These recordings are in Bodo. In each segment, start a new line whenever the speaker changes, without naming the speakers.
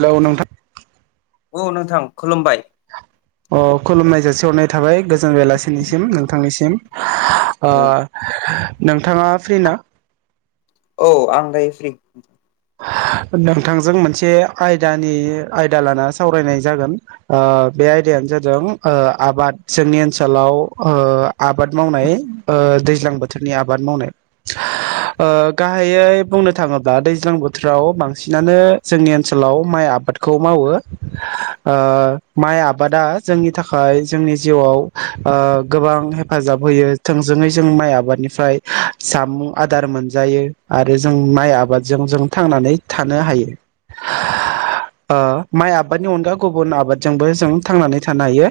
हेल' नोंथां
औ नोंथां खुलुमबाय
अ खुलुमनाय जासिहरनाय थाबाय गोजोन बेलासिनिसिम नोंथांनिसिम। ओ नोंथाङा फ्रि ना
औ आं दायो फ्रि
नोंथांजों मोनसे आयदानि आयदा लाना सावरायनाय जागोन ओ बे आयदायानो जादों ओ आबाद जोंनि ओनसोलाव ओ आबाद मावनाय ओ दै दैज्लां बोथोरनि आबाद मावनाय। ओ गाहायै बुंनो थाङोब्ला दै ज्लां बोथोराव बांसिनानो जोंनि ओनसोलाव माइ आबादखौ मावो। ओ माइ आबादा जोंनि थाखाय जोंनि जिउआव ओ गोबां हे फाजाब होयो थोंजोङै जों माइ आबादनिफ्राय जामुं आदार मोनजायो आरो जों माइ आबाद जों जों थांनानै थानो हायो। ओ माइ आबादनि अनगा गुबुन आबादजोंबो जों थांनानै थानो हायो।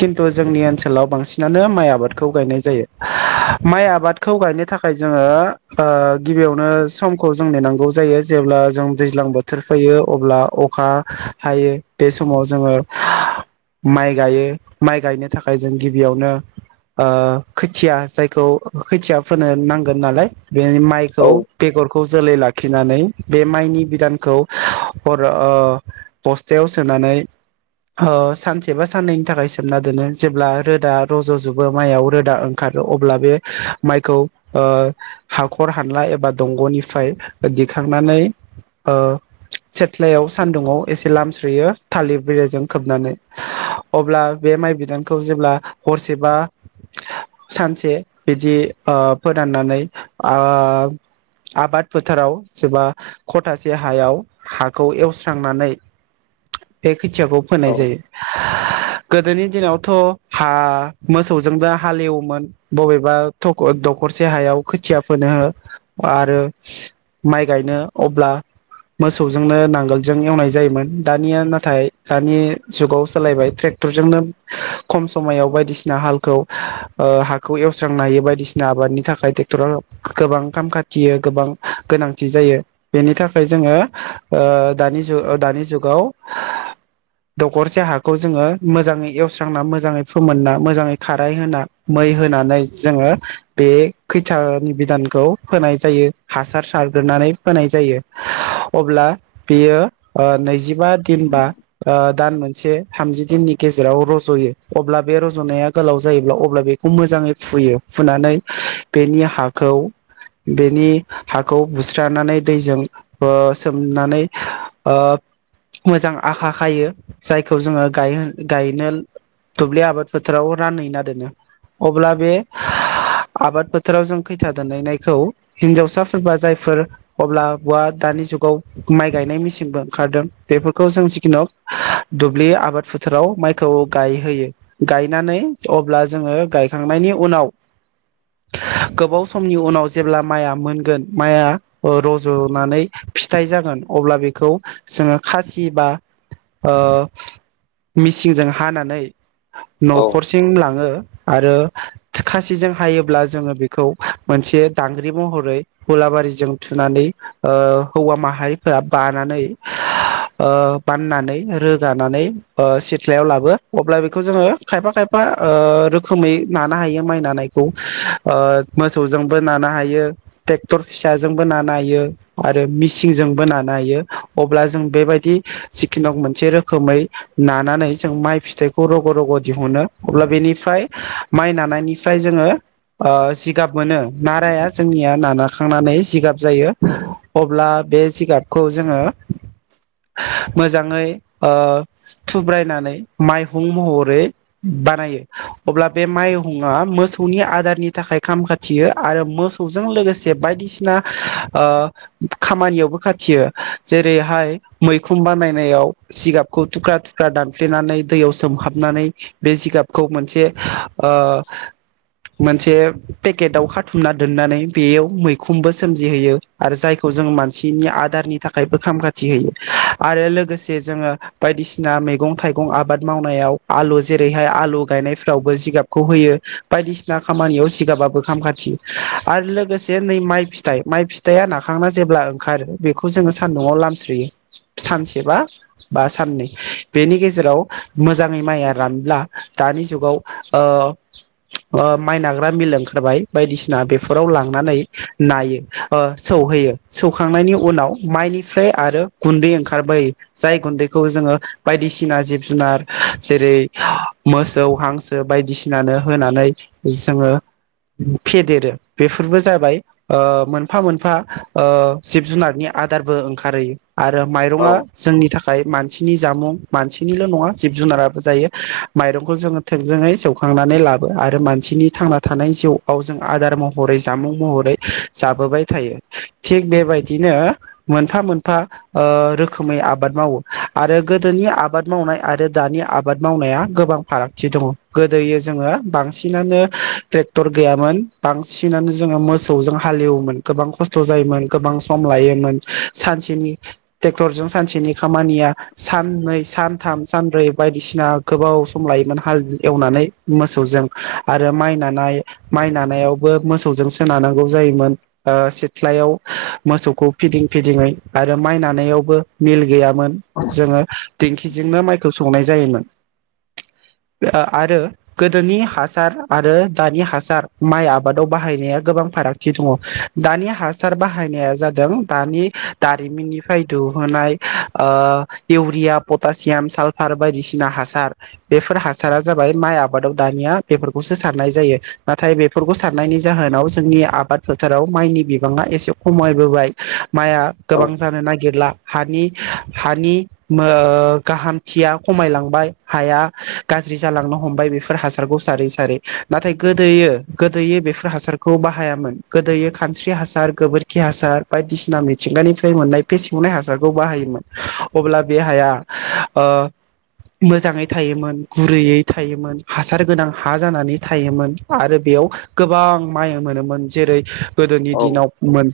खिन्थु जोंनि ओनसोलाव बांसिनानो माइ आबादखौ गायनाय जायो। माइ आबादखौ गायनो थाखाय जोङो ओ गिबियावनो समखौ जों नेनांगौ जायो। जेब्ला जों दैज्लां बोथोर फैयो अब्ला अखा हायो। बे समाव जोङो माइ गायो माइ गायनो थाखाय जों गिबियावनो ओ खोथिया जायखौ खोथिया फोनो नांगोन नालाय बे माइखौ
औ
खौ जोलै लाखिनानै बे माइनि बिदानखौ हर ओ बस्थायाव सोनानै ओ सानसे बा साननैनि थाखाय सोमना दोनो जेब्ला रोदा रज'जोबो माइयाव रोदा ओंखारो अब्ला बे माइखौ ओ हाखर हानला एबा दंग'निफ्राय दिखांनानै ओ सेथ्लायाव सान्दुुङाव एसे लामस्रोयो थालिर बिलाइजों खोबनानै अब्ला बे माइ बिदानखौ जेब्ला हरसेबा सानसे बिदि ओ फोराननानै ओ आबाद फोथाराव सोरबा खथासे हायाव हाखौ एवस्रांनानै बे खोथियाखौ फोनाय
औ
जायो। गोदोनि दिनावथ' हा मोसौजोंबो हालेवोमोन बबेबा थख दखरसे हायाव खोथिया फोनो आरो माइ गायनो अब्ला मोसौजोंनो नांगोलजों एवनाय जायोमोन। दानिया नाथाय दानि जुगाव सोलायबाय ट्रेक्टरजोंनो खम समाव बायदिसिना हालखौ ओ हाखौ एवस्रांनो हायो बायदिसिना आबादनि थाखाय ट्रेक्टरा गोबां खाम खा थियो गोबां गोनांथि जायो। बेनि थाखाय जोङो ओ दानि जु दानि जुगाव दखरसे हाखौ जोङो मोजाङै एवस्रांना मोजाङै फोमोनना मोजाङै खाराय होना मै होनानै जोङो बे खैथियानि बिदानखौ फोनाय जायो हासार सारग्रोनानै फोनाय जायो। अब्ला बेयो ओ नैजिबा दिन बा ओ दान मोनसे थामजि दिननि गेजेराव रज'यो अब्ला बे रज'नाया गोलाव जायोब्ला अब्ला बेखौ मोजाङै फुयो फुनानै बेनि हाखौ बेनि हाखौ बुस्रानानै दैजों ओ सोमनानै ओ मोजां आखा खायो जायखौ जोङो गायहो गायनो दुब्लि आबाद फोथोराव रानहैना दोनो। अब्ला बे आबाद फोथोराव जों खैथा दोनहैनायखौ हिनजावसाफोरबा जायफोर अब्ला हवा दानि जुगाव माइ गायनाय मेसिनबो ओंखारदों बेफोरखौ जों जिखुनु दुब्लि आबाद फोथाराव माइखौ गायहोयो गायनानै अब्ला जोङो गायखांनायनि उनाव गोबाव समनि उनाव जेब्ला माइया मोनगोन माइया रज'नानै फिथाइ जागोन अब्ला बेखौ जोङो खासि बा ओ मिसिंजों हानानै
औ
न'खरसिम लाङो आरो खासिजों हायोब्ला जोङो बेखौ मोनसे दांग्रि महरै हुलाबारिजों थुनानै ओ हौवा माहारिफोरा बानानै ओ बाननानै रोगानानै ओ सिथ्लायाव लाबो। अब्ला बेखौ जोङो खायफा खायफा ओ रोखोमै नानो हायो माइ नानायखौ ओ मोसौजोंबो नानो हायो, ट्रेक्टर फिसाजोंबो नानो हायो आरो मिसिनजोंबो नानो हायो। अब्ला जों बेबायदि जिखिनो हग मोनसे रोखोमै नानानै जों माइ फिथाइखौ रग' रग' दिहुनो अब्ला बेनिफ्राय माइ नानायनिफ्राय जोङो ओ जिगाब मोनो नाराया जोंनिया नानाखांनानै जिगाब जायो। अब्ला बे जिगाबखौ जोङो मोजाङै ओ थुब्रायनानै माइहुं महरै बानायो अब्ला बे माइहुङा मोसौनि आदारनि थाखाय खाम खाथियो आरो मोसौजों लोगोसे बायदिसिना ओ खामानियावबो खाथियो। जेरैहाय मैखुन बानायनायाव जिगाबखौ थुख्रा थुख्रा दानफ्लेनानै दैयाव सोमहाबनानै बे जिगाबखौ मोनसे ओ मोनसे पेकेटाव खा थुमना दोननानै बेयाव मैखुमबो सोमजिहोयो आरो जायखौ जों मानसिनि आदारनि थाखायबो खाम खाथि होयो आरो लोगोसे जोङो बायदिसिना मैगं थाइगं आबाद मावनायाव आलु जेरैहाय आलु गायनायफ्रावबो जिगाबखौ होयो बायदिसिना खामानियाव जिगाबाबो खाम खाथियो आरो लोगोसे नै माइ फिथाइ माइ फिथाइया नाखांना जेब्ला ओंखारो बेखौ जोङो सान्दुङाव लामस्रोयो सानसेबा बा साननै बेनि गेजेराव मोजाङै माइया रानब्ला दानि जुगाव ओ ओ माइ नाग्रा मिल ओंखारबाय बायदिसि ना बेफोराव लांनानै नायो ओ सौहैयो। सौखांनायनि उनाव माइनिफ्राय आरो गुन्दै ओंखारबोयो जाय गुन्दैखौ जोङो बायदिसिना जिब जुनार जेरै मोसौ हांसो बायदिसिनानो होनानै जोङो फेदेरो बेफोरबो जाबाय ओ मोनफा मोनफा ओ जिब जुनारनि आदारबो ओंखारहैयो आरो माइरङा
औ
जोंनि था खाय मानसिनि जामुं। मानसिनिल' नङा जिब जुनाराबो जायो माइरंखौ जोङो थोंजोङै सौखांनानै लाबो आरो मानसिनि थांना थानाय जिउ आव जों आदार महरै जामुं महरै जाबोबाय थायो। थिग बेबायदिनो मोनफा मोनफा ओ रोखोमै आबाद मावो आरो गोदोनि आबाद मावनाय आरो दानि आबाद मावनाया गोबां फारागथि दङ गोदो जोङो बांसिनानो ट्रेक्टर गैयामोन बांसिनानो जोङो मोसौजों हालेवोमोन गोबां खस्थ' जायोमोन गोबां सम लायोमोन सानसेनि ट्रेक्टरजों सानसेनि खामानिया साननै सानथाम सानब्रै बायदिसिना गोबाव सम लायोमोन हाल एवनानै मोसौजों आरो माइ नानाय माइ नानायावबो मोसौजों सोनानांगौ जायोमोन। ओ सिथ्लायाव मोसौखौ फिदिं फिदिङै आरो माइ नानायावबो मिल गैया मोन जोङो दिंखिजोंनो माइखौ सौनाय जायोमोन। ओ आरो गोदोनि हासार आरो दानि हा सार माइ आबादाव बाहायनाया गोबां फारागथि दङ। दानि हासार बाहायनाया जादों दानि दारिमिननिफ्राय दिुहुनाय ओ इउरिया पटासियाम सालफार बायदिसिना हासार बेफोर हासारा जाबाय माइ आबादाव दानिया बेफोरखौसो सारनाय जायो। नाथाय बेफोरखौ सारनायनि जाहोनाव जोंनि आबाद फोथाराव माइनि बिबाङा एसे खमायबोबाय। माइआ
औ
गोबां जानो नागिरला हानि हानि ओ गाहामथिया खमायलांबाय हाया गाज्रि जालांनो हमबाय बेफोर हासारखौ सारै सारै नाथाय गोदो गोदोयै बेफोर हासारखौ बाहायामोन गोदोयो खानस्रि हासार गोबोरखि हासार बायदिसिना मिथिंगानिफ्राय मोननाय फेसेवनाय हासारखौ बाहायोमोन अब्ला बे हाया ओ मोजाङै थायोमोन गुरैयै थायोमोन हासार गोनां हा जानानै थायोमोन। आरो बेयाव गोबां माइ मोनोमोन जेरै गोदोनि दिनाव मोन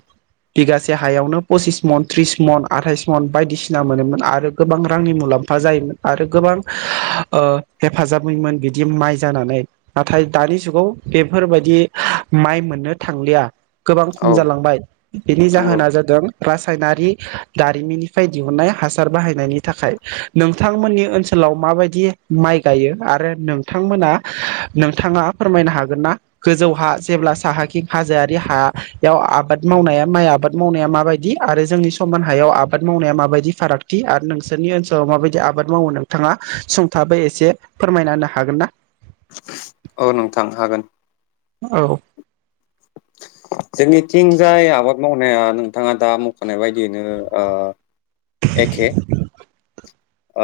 बिगासे हायावनो पसिस मन त्रिस मन आथाइस मन बायदिसिना मोनोमोन आरो गोबां रांनि मुलाम्फा जायोमोन आरो गोबां ओ हेफाजाब होयोमोन बिदि माइ जानानै नाथाय दानि जु गाव बेफोरबायदि माइ मोननो थांलिया। गोबां
औ
खम जालांबाय बेनि
नंगौ
जाहोना जादों रासायनारि दारिमिननिफ्राय दिहुनन्नाय हासार बाहायनायनि थाखाय नोंथांमोननि ओनसोलाव माबायदि माइ गायो आरो नोंथांमोना नोंथाङा फोरमायनो हागोन ना गोजौ हा जेब्ला साहाखिं हाजोआरि हायाव बेयाव आबाद मावनाया माइ आबाद मावनाया माबायदि आरो जोंनि समान हायाव आबाद मावनाया माबायदि फारागथि आरो नोंसोरनि ओनसोलाव माबायदि आबाद मावो नोंथाङा सुंथाबै एसे फोरमायना होनो हागोन ना
औ नोंथां हागोन
औ
जोंनिथिं जाय आबाद मावनाय नाया नोंथाङा दा मखानाय बायदियैनो ओ एखे ओ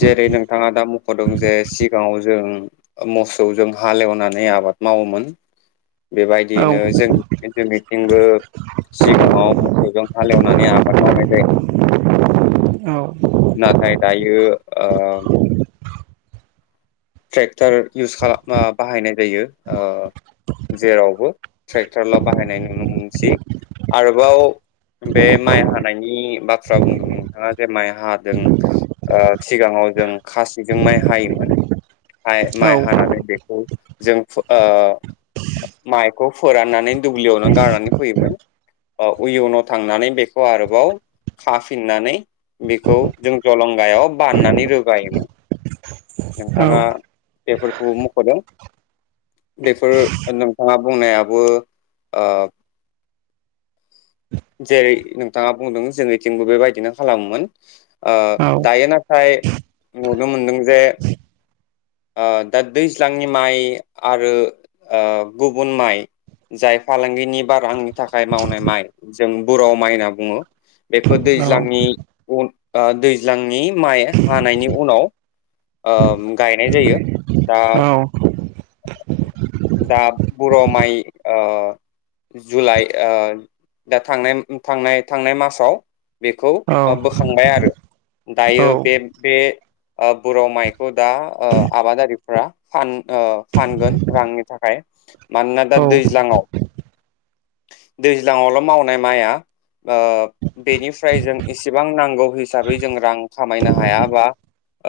जेरै नोंथाङा दा मख'दों जे सिगाङाव जों मोसौजों हालेवनानै आबाद मावोमोन।
औ
बेबायदियैनो जों जोंनिथिंबो सिगाङाव मोसौजों हालेवनानै आबाद मावनाय जायोमोन।
औ
नाथाय दायो ओ ट्रेक टार इउस खालाम बाहायनाय जायो ओ जेरावबो ट्रेक्टरल' बाहायनाय नुनो मोनसै। आरोबाव बे माइ हानायनि बाथ्रा बुंदों नोंथाङा जे माइ हादों ओ सिगाङाव जों खासिजों माइ हायोमोन। हाइ
औ
माइ हानानै बेखौ जों फु-ओ माइखौ फोराननानै दुब्लियाव नों गारनानै फैयोमोन। उयुनाव थांनानै बेखौ आरोबाव खाफिननानै बेखौ जों जलंगायाव बाननानै रोगायोमोन। नोंथाङा
औ
बेफोरखौ मख'दों बेफोर नोंथाङा बुंनायाबो ओ जेरै नोंथाङा बुंदों जोंनिथिंबो बेबायदिनो खालामोमोन। ओ
औ
दायो ना थाय नुनो मोनदों जे ओ दा दैज्लांनि माइ आरो ओ गुबुन माइ जाय फालांगिनि बारानि थाखाय मावनाय माइ जों बुराव माइ होनना बुङो। बेखौ
औ
दैज्लांनि उन दैज्लांनि माइ हानायनि उनाव ओ गायनाय जायो। दा
औ
दा बर' माइ ओ जुलाइ ओ दा थांनाय थांनाय थांनाय मासाव बेखौ ओ
औ
बोखांबाय आरो दायो बे बे ओ बर' माइ बो दा आबादारि ब्रा फान फानगोन रांनि थाखाय मानोना दा दैज्लाङाव दैज्लाङावल' मावनाय माइया ओ बेनिफ्राय जों इसेबां नांगौ हिसाबै जों रां खामायनो हाया बा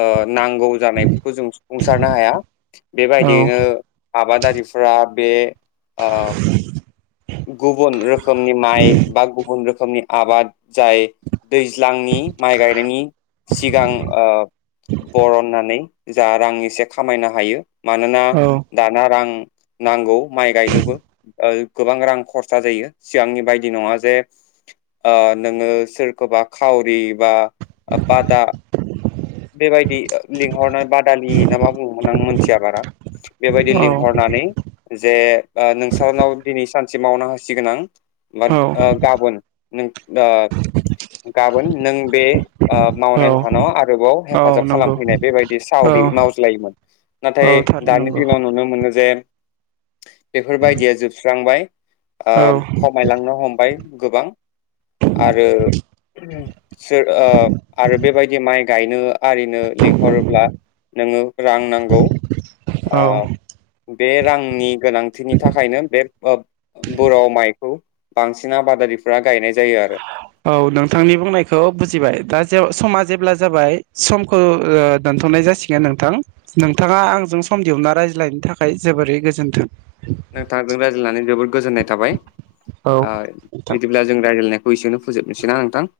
ओ नांगौ जानायफोरखौ जों सफुंसारनो हाया बेबाय बिनो आबादारिफ्रा बे ओ गुबुन रोख रोखोमनि माइ बा गुबुन रोखोमनि आबाद जाय दैज्लांनि माइ गायनायनि सिगां ओ बरननानै जा रां एसे खामायनो हायो मानोना दाना रां नांगौ माइ गायनोबो गोबां रां खरसा जायो सिगांनि बायदि नङा जे ओ नोङो सोरखौबा खावरि बा बादा बेबायदि लिंहरनाय बादालि ना मा बुङोमोन आं मिथिया बारा बेबायदि
औ
लिंहरनानै जे ओ नोंस्रानाव दिनै सानसे मावना होसिगोन आं वाद ओ गाबोन नों ओ गाबोन नों बे ओ
औ
मावनाय लाहानाव आरोबाव
औ
हेफाजाब
नंगौ
खालामफैनाय बेबायदि
औ
सावरि मावज्लायोमोन नाथाय
औ थारै
दानि
नंगौ
दिनाव नुनो मोनो जे बेफोर बायदिया जोब स्रांबाय ओ
औ
खमायलांनो हमबाय। गोबां आरो सोर ओ आरो बेबायदि माइ गायनो आरिनो लिंहरोब्ला नोङो रां नांगौ ओ
औ
बे रांनि गोनांथिनि थाखायनो बे ओ बर'आव माइखौ बांसिन आबादारिफोरा गायनायखौ
औ नोंथांनि बुंनायखौ बुजिबाय दा जे समा जेब्ला जाबाय समखौ ओ दोनथ'नाय जासिगोन नोंथां नोंथाङा आंजों सम दिहुनना रायज्लायनायनि थाखाय जोबोरै गोजोन्थों।
नोंथांजों रायज्लायनानै जोबोद गोजोननाय थाबाय
औ
ओ
नोंथां।
बिदिब्ला जों रायज्लायनाय एसेयावनो फोजोबनोसै ना नोंथां।